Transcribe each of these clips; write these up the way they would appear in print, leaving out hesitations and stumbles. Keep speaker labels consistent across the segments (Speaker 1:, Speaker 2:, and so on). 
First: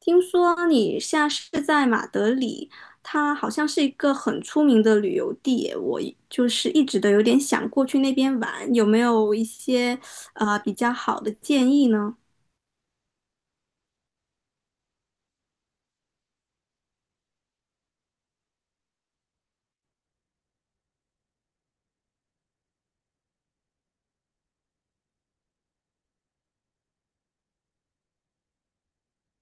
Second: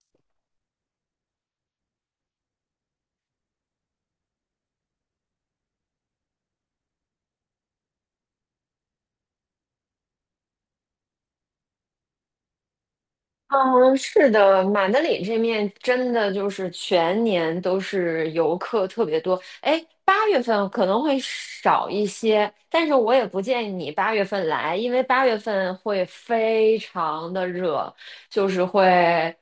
Speaker 1: 听说你现在是在马德里，它好像是一个很出名的旅游地耶。就是一直都有点想过去那边玩，有没有一些比较好的建议呢？
Speaker 2: 嗯，是的，马德里这面真的就是全年都是游客特别多。哎，八月份可能会少一些，但是我也不建议你八月份来，因为八月份会非常的热，就是会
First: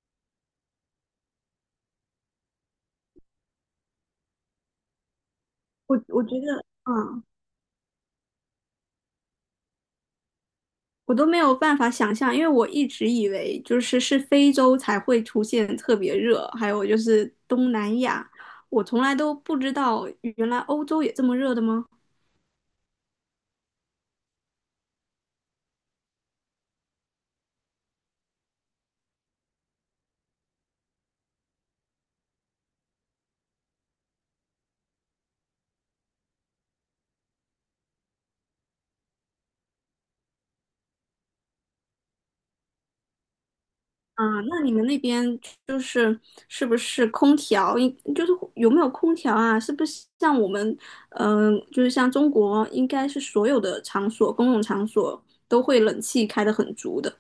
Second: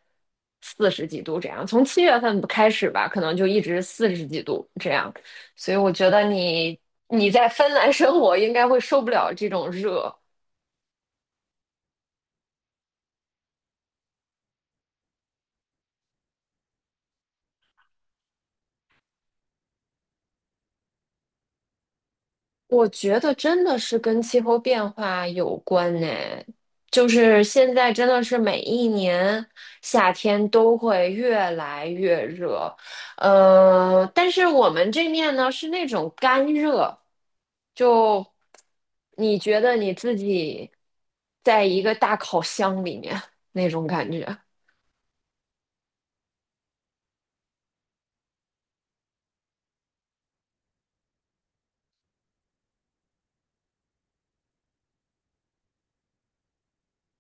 Speaker 2: 四十几度这样。从7月份开始吧，可能就一直四十几度这样。所以我
Speaker 1: 我
Speaker 2: 觉
Speaker 1: 我
Speaker 2: 得
Speaker 1: 觉得，
Speaker 2: 你
Speaker 1: 嗯。
Speaker 2: 你在芬兰生活应该会受不了这种热。
Speaker 1: 我都没有办法想象，因为我一直以为就是非洲才会出现特别热，还有就是东南亚，我从来都不知道原来欧洲也这么热的吗？
Speaker 2: 我觉得真的是跟气候变化有关呢，就是现在真的是每一年夏天都会越来越热，但是我们这面呢是那种干热，就你觉得你自己在一个大烤箱里面 那种感觉。
Speaker 1: 啊，那你们那边就是是不是空调？就是有没有空调啊？是不是像我们，就是像中国，应该是所有的场所，公共场所都会冷气开得很足的。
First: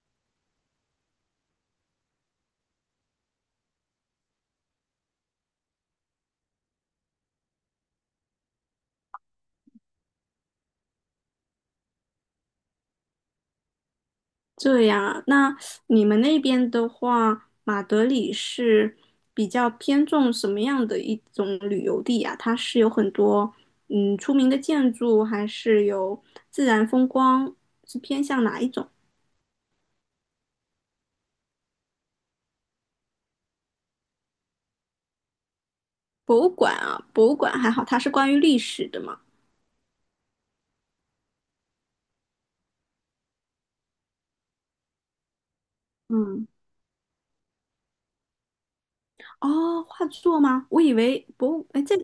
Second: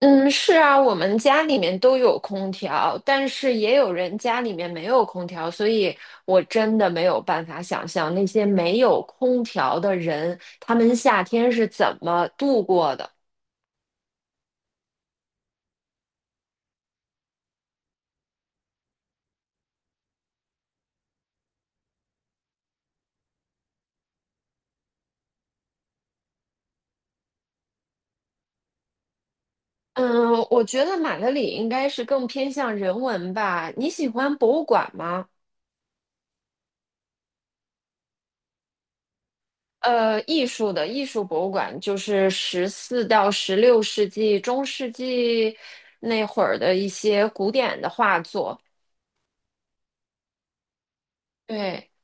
Speaker 2: 嗯，是啊，我们家里面都有空调，但是也有人家里面没有空调，所以我真的没有办法想象那些没有空调的人，他们夏天是怎么度过的。
Speaker 1: 这样啊，那你们那边的话，马德里是比较偏重什么样的一种旅游地啊？它是有很多出名的建筑，还是有自然风光？是偏向哪一种？
Speaker 2: 嗯，我觉得马德里应该是更偏向人文吧。你喜欢博物馆吗？
Speaker 1: 博物馆啊，博物馆还好，它是关于历史的嘛。
Speaker 2: 艺术博物馆就是十四到十六世纪、中世纪那会
Speaker 1: 嗯。
Speaker 2: 儿的一些古典的画作。
Speaker 1: 哦，画作吗？我以为哎，
Speaker 2: 对。
Speaker 1: 这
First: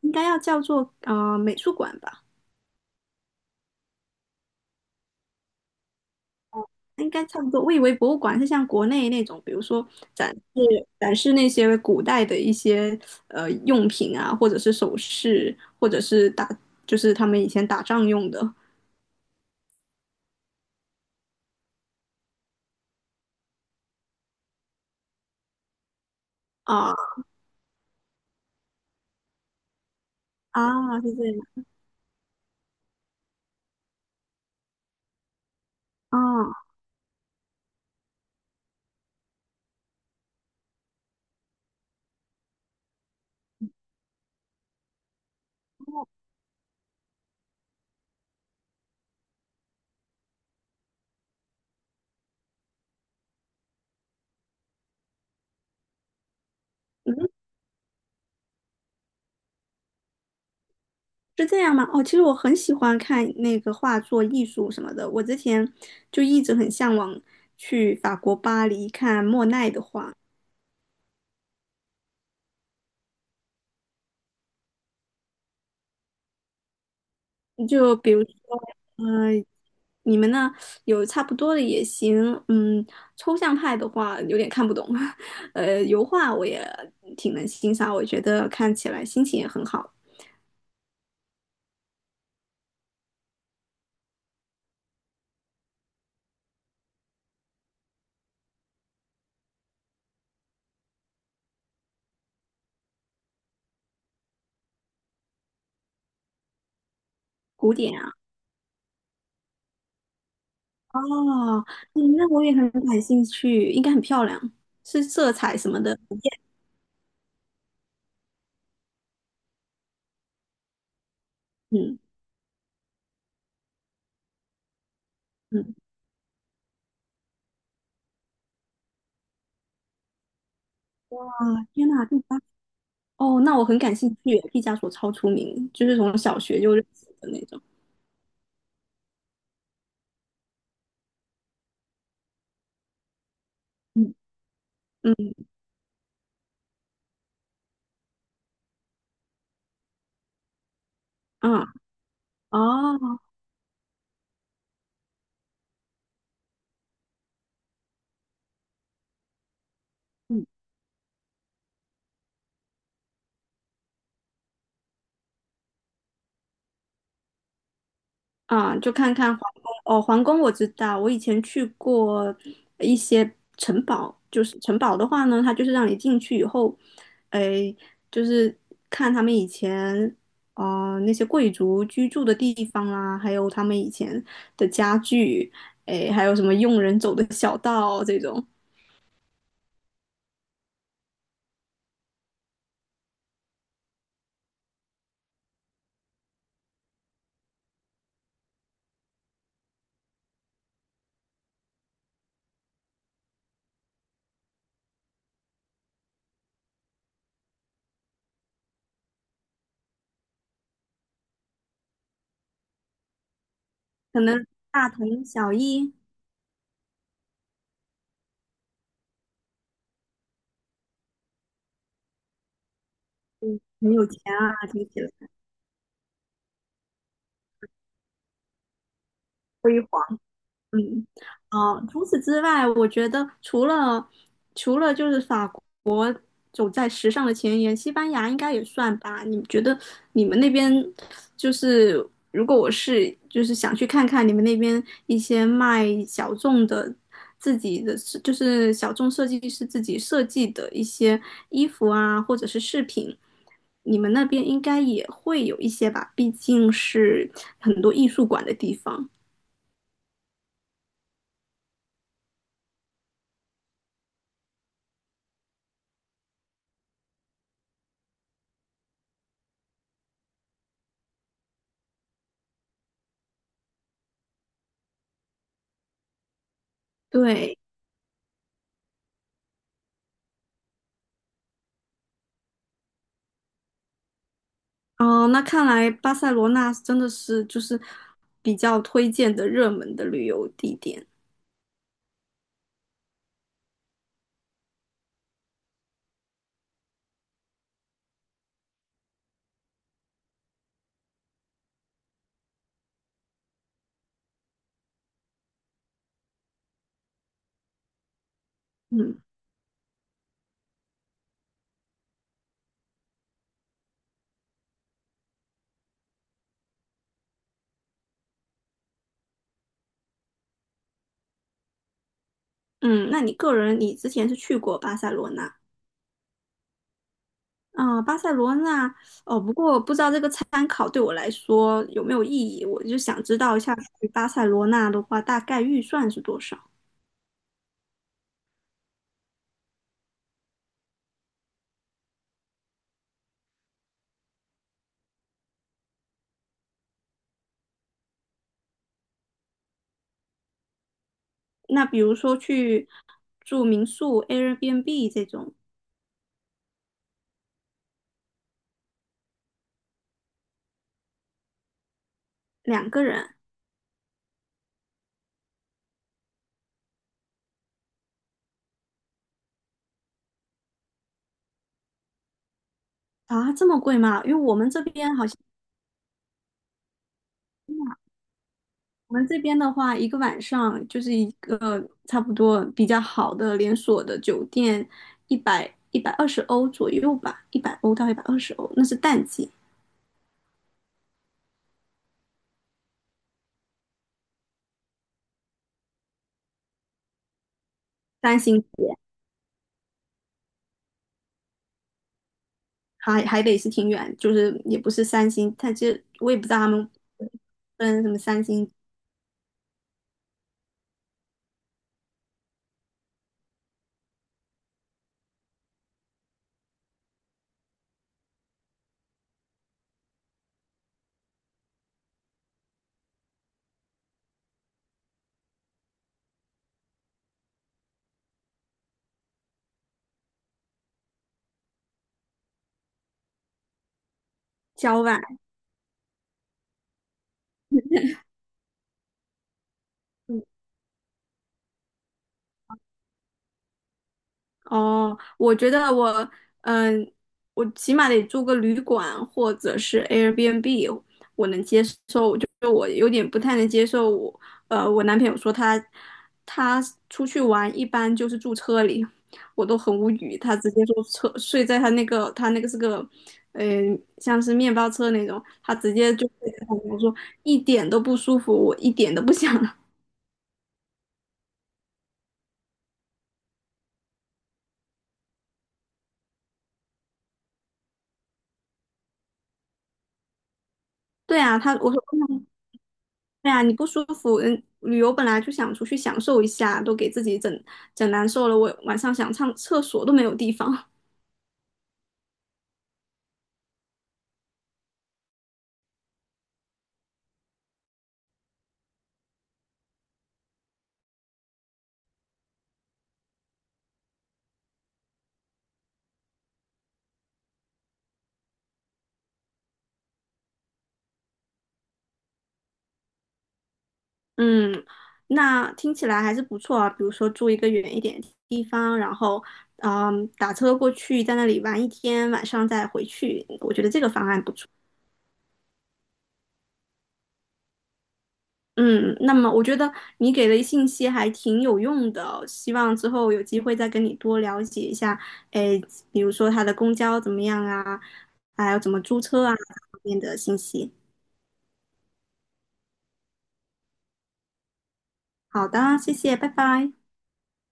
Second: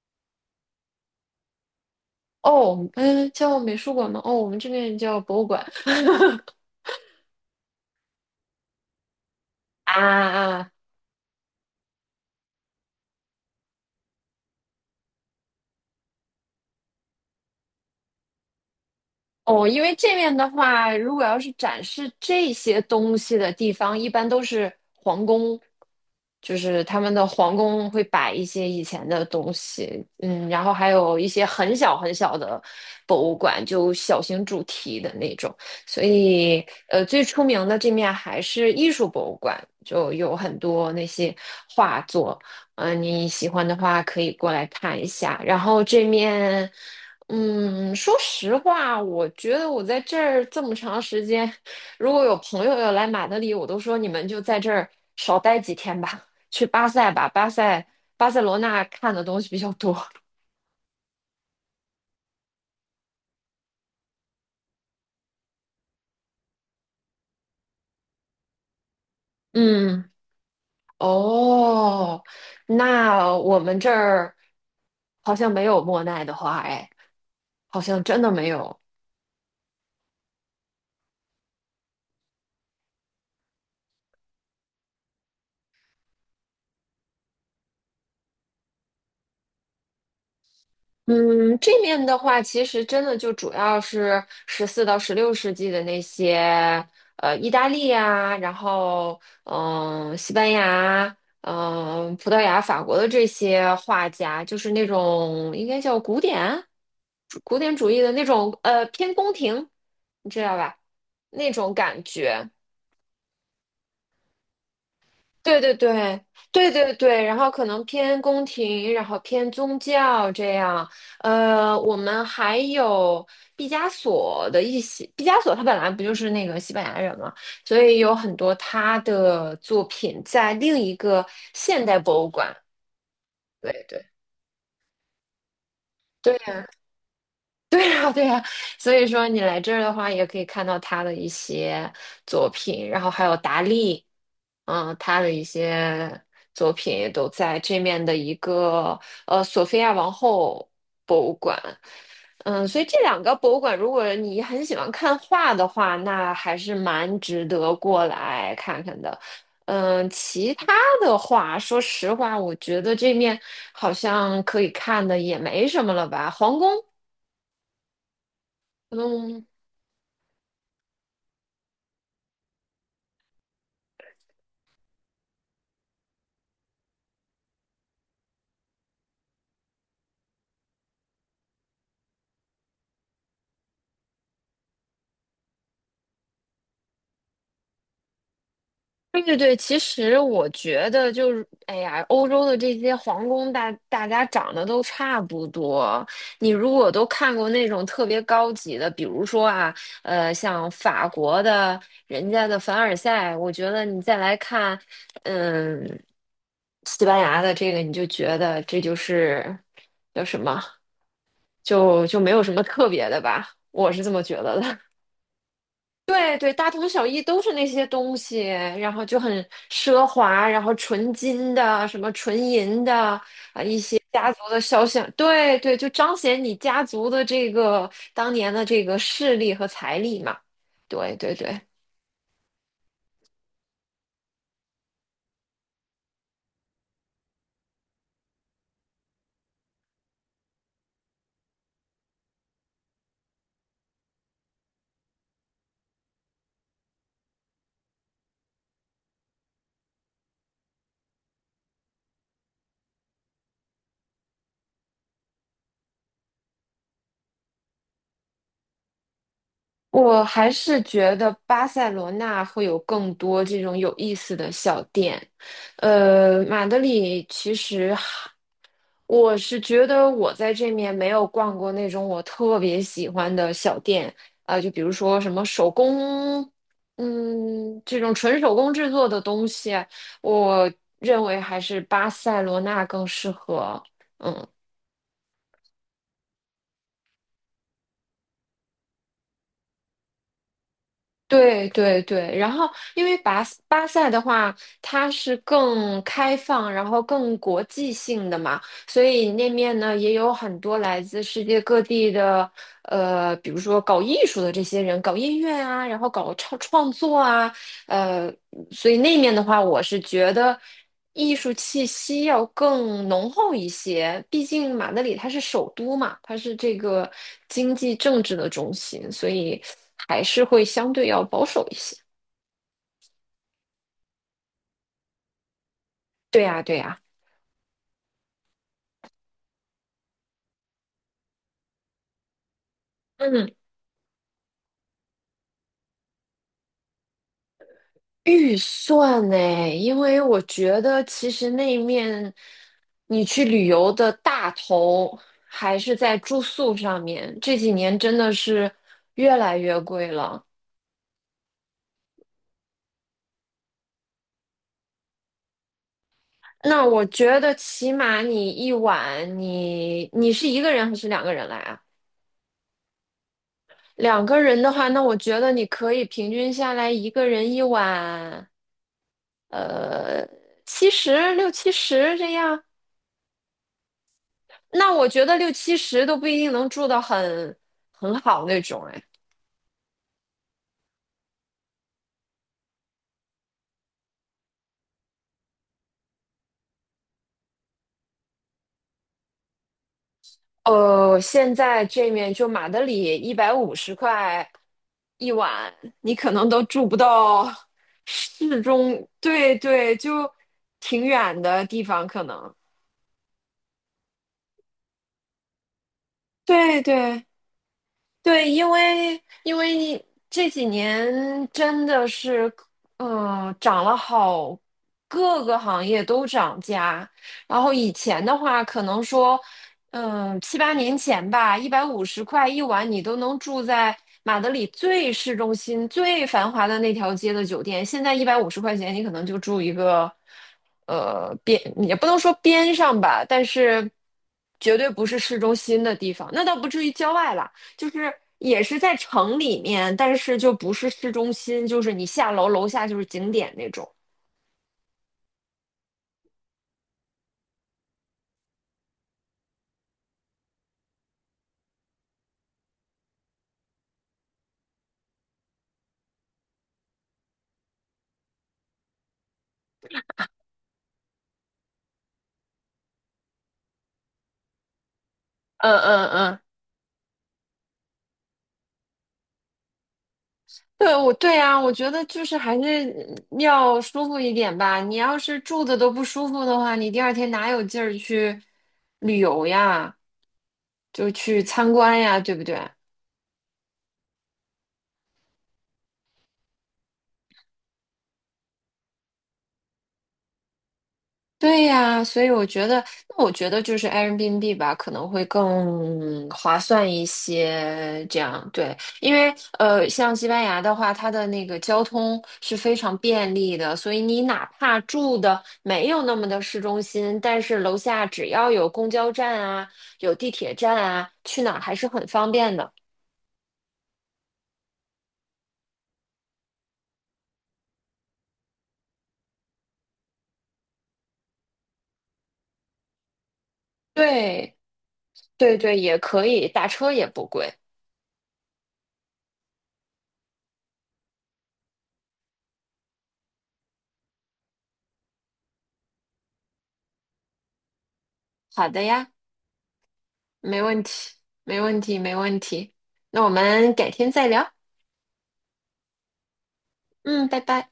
Speaker 1: 应该要叫做美术馆吧，
Speaker 2: 哦，嗯，叫美术馆吗？哦，我们这边叫博物馆。
Speaker 1: 应该差不多。我以为博物馆是像国内那种，比如说
Speaker 2: 啊
Speaker 1: 展
Speaker 2: 啊，
Speaker 1: 示展示那些古代的一些用品啊，或者是首饰，或者是就是他们以前打仗用的。
Speaker 2: 哦，因为这面的话，如果要是展示这些东西的地方，一般都是皇宫，就是
Speaker 1: 啊
Speaker 2: 他们的皇宫会摆一些以前的东西，然后还
Speaker 1: 啊，是
Speaker 2: 有
Speaker 1: 这
Speaker 2: 一些
Speaker 1: 样
Speaker 2: 很小很小的博物馆，就小型主题的那种。所
Speaker 1: 啊。
Speaker 2: 以，最出名的这面还是艺术博物馆，就有很多那些画作，你喜欢的话可以过来看一下。然后这面。嗯，说实话，我觉得我在这儿这么长时间，如果有朋友要来马德里，我都说你们就在这儿少待几天吧，去巴塞吧，
Speaker 1: 嗯。
Speaker 2: 巴塞罗那看的东西比较多。
Speaker 1: 是这样吗？哦，其实我很喜欢看那个画作、艺术什么的。我之前就一直很向往去法国巴黎看莫奈的
Speaker 2: 嗯，
Speaker 1: 画。
Speaker 2: 哦，那我们这儿好像没有莫奈的花，哎，好
Speaker 1: 就
Speaker 2: 像
Speaker 1: 比
Speaker 2: 真
Speaker 1: 如
Speaker 2: 的没
Speaker 1: 说，
Speaker 2: 有。
Speaker 1: 嗯、你们呢？有差不多的也行。嗯，抽象派的话有点看不懂。油画我也挺能欣赏，我觉得看起来心情也很好。
Speaker 2: 嗯，这面的话，其实真的就主要是十四到十六世纪的那些，意大利呀，然后西班牙，葡萄牙、法国的这些画家，就是那种应该叫古典主古典
Speaker 1: 古
Speaker 2: 主
Speaker 1: 典
Speaker 2: 义的
Speaker 1: 啊。
Speaker 2: 那种，偏宫廷，你知道吧？那
Speaker 1: 哦。
Speaker 2: 种感
Speaker 1: 那我
Speaker 2: 觉。
Speaker 1: 也很感兴趣，应该很漂亮，是色彩
Speaker 2: 对
Speaker 1: 什
Speaker 2: 对
Speaker 1: 么的。
Speaker 2: 对对对对，然后可能偏宫廷，然后偏宗教这样。我
Speaker 1: 嗯
Speaker 2: 们还有毕加索的一些，毕加索他
Speaker 1: 嗯。
Speaker 2: 本来不就是那个西班牙人嘛，所以有很多他的作品在另一个现
Speaker 1: 天
Speaker 2: 代
Speaker 1: 呐。
Speaker 2: 博物馆。
Speaker 1: 哦，那我
Speaker 2: 对
Speaker 1: 很
Speaker 2: 对。
Speaker 1: 感
Speaker 2: 对。
Speaker 1: 兴趣，毕加索超出名，就是从小学就认识的那种。
Speaker 2: 对呀，对呀，所以说你来这儿的话，也可以看到他的一些作品，然后还有达利，
Speaker 1: 嗯。
Speaker 2: 他的
Speaker 1: 嗯。
Speaker 2: 一些作品也都在这面的一个索菲亚王后博物馆，
Speaker 1: 啊。
Speaker 2: 嗯，所以这
Speaker 1: 哦。
Speaker 2: 两个博物馆，如果你很喜欢看画的话，那还是蛮值得过来看看的。嗯，
Speaker 1: 嗯。
Speaker 2: 其他的话，说实话，我觉得这面好像可以看的也没什么了吧，皇宫。
Speaker 1: 啊，就看看皇
Speaker 2: 嗯，
Speaker 1: 宫。哦，皇宫我知道，我以前去过一些城堡，就是城堡的话呢，它就是让你进去以后。哎，就是看他们以前那些贵族居住的地方啦、还有他们以前的家具。哎，还有什么佣人走的小道这种。
Speaker 2: 对对对，其实我觉得就是，哎呀，欧洲的这些皇宫大，大家长得都差不多。你如果都看过那种特别高级的，比如说啊，像法国的人家的凡尔赛，我觉得你再来看，嗯，西班牙的这个，你就觉得这就是叫什么，就没有什么特别的吧，我是这
Speaker 1: 可
Speaker 2: 么觉
Speaker 1: 能
Speaker 2: 得的。
Speaker 1: 大同小异。
Speaker 2: 对对，大同小异都是那些东西，然后就很奢华，然后纯金的，什么纯银的，
Speaker 1: 嗯，很有
Speaker 2: 家
Speaker 1: 钱
Speaker 2: 族的
Speaker 1: 啊，
Speaker 2: 肖
Speaker 1: 听起
Speaker 2: 像，
Speaker 1: 来
Speaker 2: 对对，就彰显你家族的这个当年的这个势力和
Speaker 1: 辉
Speaker 2: 财
Speaker 1: 煌。
Speaker 2: 力嘛。
Speaker 1: 嗯。
Speaker 2: 对对对，
Speaker 1: 哦，除此之外，我觉得除了就是法国走在时尚的前沿，西班牙应该也算吧？你觉得你们那边就是如果我就是想去看看你们那边一些卖小众的自己的就是小众设计师自己设计的一些衣服啊，或者是饰品，你们那边应该也会有一些吧？毕竟是很多艺术馆的地方。
Speaker 2: 我还是觉得巴塞罗那会有更多这种有意思的小店。马德里其实我是觉得我在这面没有逛过那种我特别喜欢的小店，啊、就比如说什么手工，
Speaker 1: 对。
Speaker 2: 这种纯手工制作的东西，我认为还是巴塞罗那更适合。嗯。
Speaker 1: 哦，那看来巴塞罗那真的是就是比较推荐的热门的旅游地点。
Speaker 2: 对对对，然后因为巴塞的话，它是更开放，然后更国际性的嘛，所以那面呢也有很多来自世界各地的，比如说搞艺术的这些人，搞音乐啊，然后搞创作啊，呃，所以那
Speaker 1: 嗯。
Speaker 2: 面的话，我是觉得艺术气息要更浓厚一些。毕竟马德里它是首都嘛，它是这个经济政治的中心，所以还是会相对要保守一些。
Speaker 1: 嗯，那你个人你之前是去过巴塞罗那？
Speaker 2: 对呀，对呀，
Speaker 1: 啊、巴塞罗那。哦，不过不知道这个参考对我来说有没有意义，我就想知
Speaker 2: 嗯，
Speaker 1: 道一下去巴塞罗那的话，大概预算是多少？
Speaker 2: 预算呢？因为我觉得其实那面你去旅游的大头还是在住宿上面，这几年真的是越来越贵了。
Speaker 1: 那比如说去住民宿、Airbnb 这种。
Speaker 2: 那我觉得起码你一晚，你是一个人还是两个人来啊？
Speaker 1: 两个人。
Speaker 2: 两个人的话，那我觉得你可以平均下来一个人一晚，呃，七十六七十这样。
Speaker 1: 啊，这么贵吗？因为我们这
Speaker 2: 那我
Speaker 1: 边
Speaker 2: 觉
Speaker 1: 好
Speaker 2: 得
Speaker 1: 像。
Speaker 2: 六七十都不一定能住到很好那种，哎。
Speaker 1: 我们这边的话，一个晚上就是一个差不多比较好的连锁的酒店，一百一百二十欧左右吧，100欧到一百二十欧，那是淡季，
Speaker 2: 现在这面就马德里一百五十块一晚，你可能都住不到
Speaker 1: 三
Speaker 2: 市
Speaker 1: 星级。
Speaker 2: 中，对对，就挺远的地方，可能。
Speaker 1: 还得是挺远，就是也不是三星，但其实我也不知道他
Speaker 2: 对
Speaker 1: 们
Speaker 2: 对，
Speaker 1: 分什么三
Speaker 2: 对，因
Speaker 1: 星。
Speaker 2: 为因为这几年真的是，涨了好，各个行业都涨价。然后以前的话，可能说，七八年前吧，一百五十块一晚，你都能住在马德里最市中心、最繁华的那条街的酒店。现在150块钱，你可能就住一个，边也不能说边上吧，但是绝对
Speaker 1: 郊
Speaker 2: 不是
Speaker 1: 外。
Speaker 2: 市中心的地方。那倒不至于郊外啦。就是也是在城里面，但是
Speaker 1: 嗯。
Speaker 2: 就不是市中心，就是你下楼楼下就是景点那种。
Speaker 1: 哦，我觉得嗯、我起码得住个旅馆或者是 Airbnb，我能接受。就我有点不太能接受我男朋友说他出去玩一般就是住车里，我都很无语。他直接说车睡在他那个是个，呃，像是面包车那种，
Speaker 2: 嗯
Speaker 1: 他直
Speaker 2: 嗯
Speaker 1: 接就
Speaker 2: 嗯，
Speaker 1: 睡在旁边我说一点都不舒服，我一点都不想。
Speaker 2: 对，对呀，我觉得就是还是要舒服一点吧。你要是住的都不舒服的话，你第二天哪有劲儿去旅游呀？就
Speaker 1: 对
Speaker 2: 去
Speaker 1: 啊，
Speaker 2: 参
Speaker 1: 我
Speaker 2: 观
Speaker 1: 说，
Speaker 2: 呀，对不
Speaker 1: 嗯，
Speaker 2: 对？
Speaker 1: 对啊，你不舒服，旅游本来就想出去享受一下，都给自己整难受了，我晚上想上厕所都没有地方。
Speaker 2: 对呀，所以我觉得，那我觉得就是 Airbnb 吧，可能会更划算一些。这样对，因为像西班牙的话，它的那个交通是非常便利的，所以你哪怕住的没有那么的市中心，但是楼下只要有公交站啊，有地铁站啊，去哪儿还是很方便的。
Speaker 1: 嗯，那听起来还是不错啊。比如说住一个远一点的地方，然后打车过去，在那里玩一天，晚上再回去，我觉得这个方案不
Speaker 2: 对，
Speaker 1: 错。
Speaker 2: 对对，也可以，打车也不贵。
Speaker 1: 嗯，那么我觉得你给的信息还挺有用的哦，希望之后有机会再跟你多了解一下。哎，比如说它的公交怎么样啊，
Speaker 2: 好
Speaker 1: 还有
Speaker 2: 的
Speaker 1: 怎么
Speaker 2: 呀，
Speaker 1: 租车啊，这方面的信
Speaker 2: 没问题，
Speaker 1: 息。
Speaker 2: 没问题，没问题。那我们改天再聊。
Speaker 1: 好的，谢谢，拜拜。
Speaker 2: 嗯，拜拜。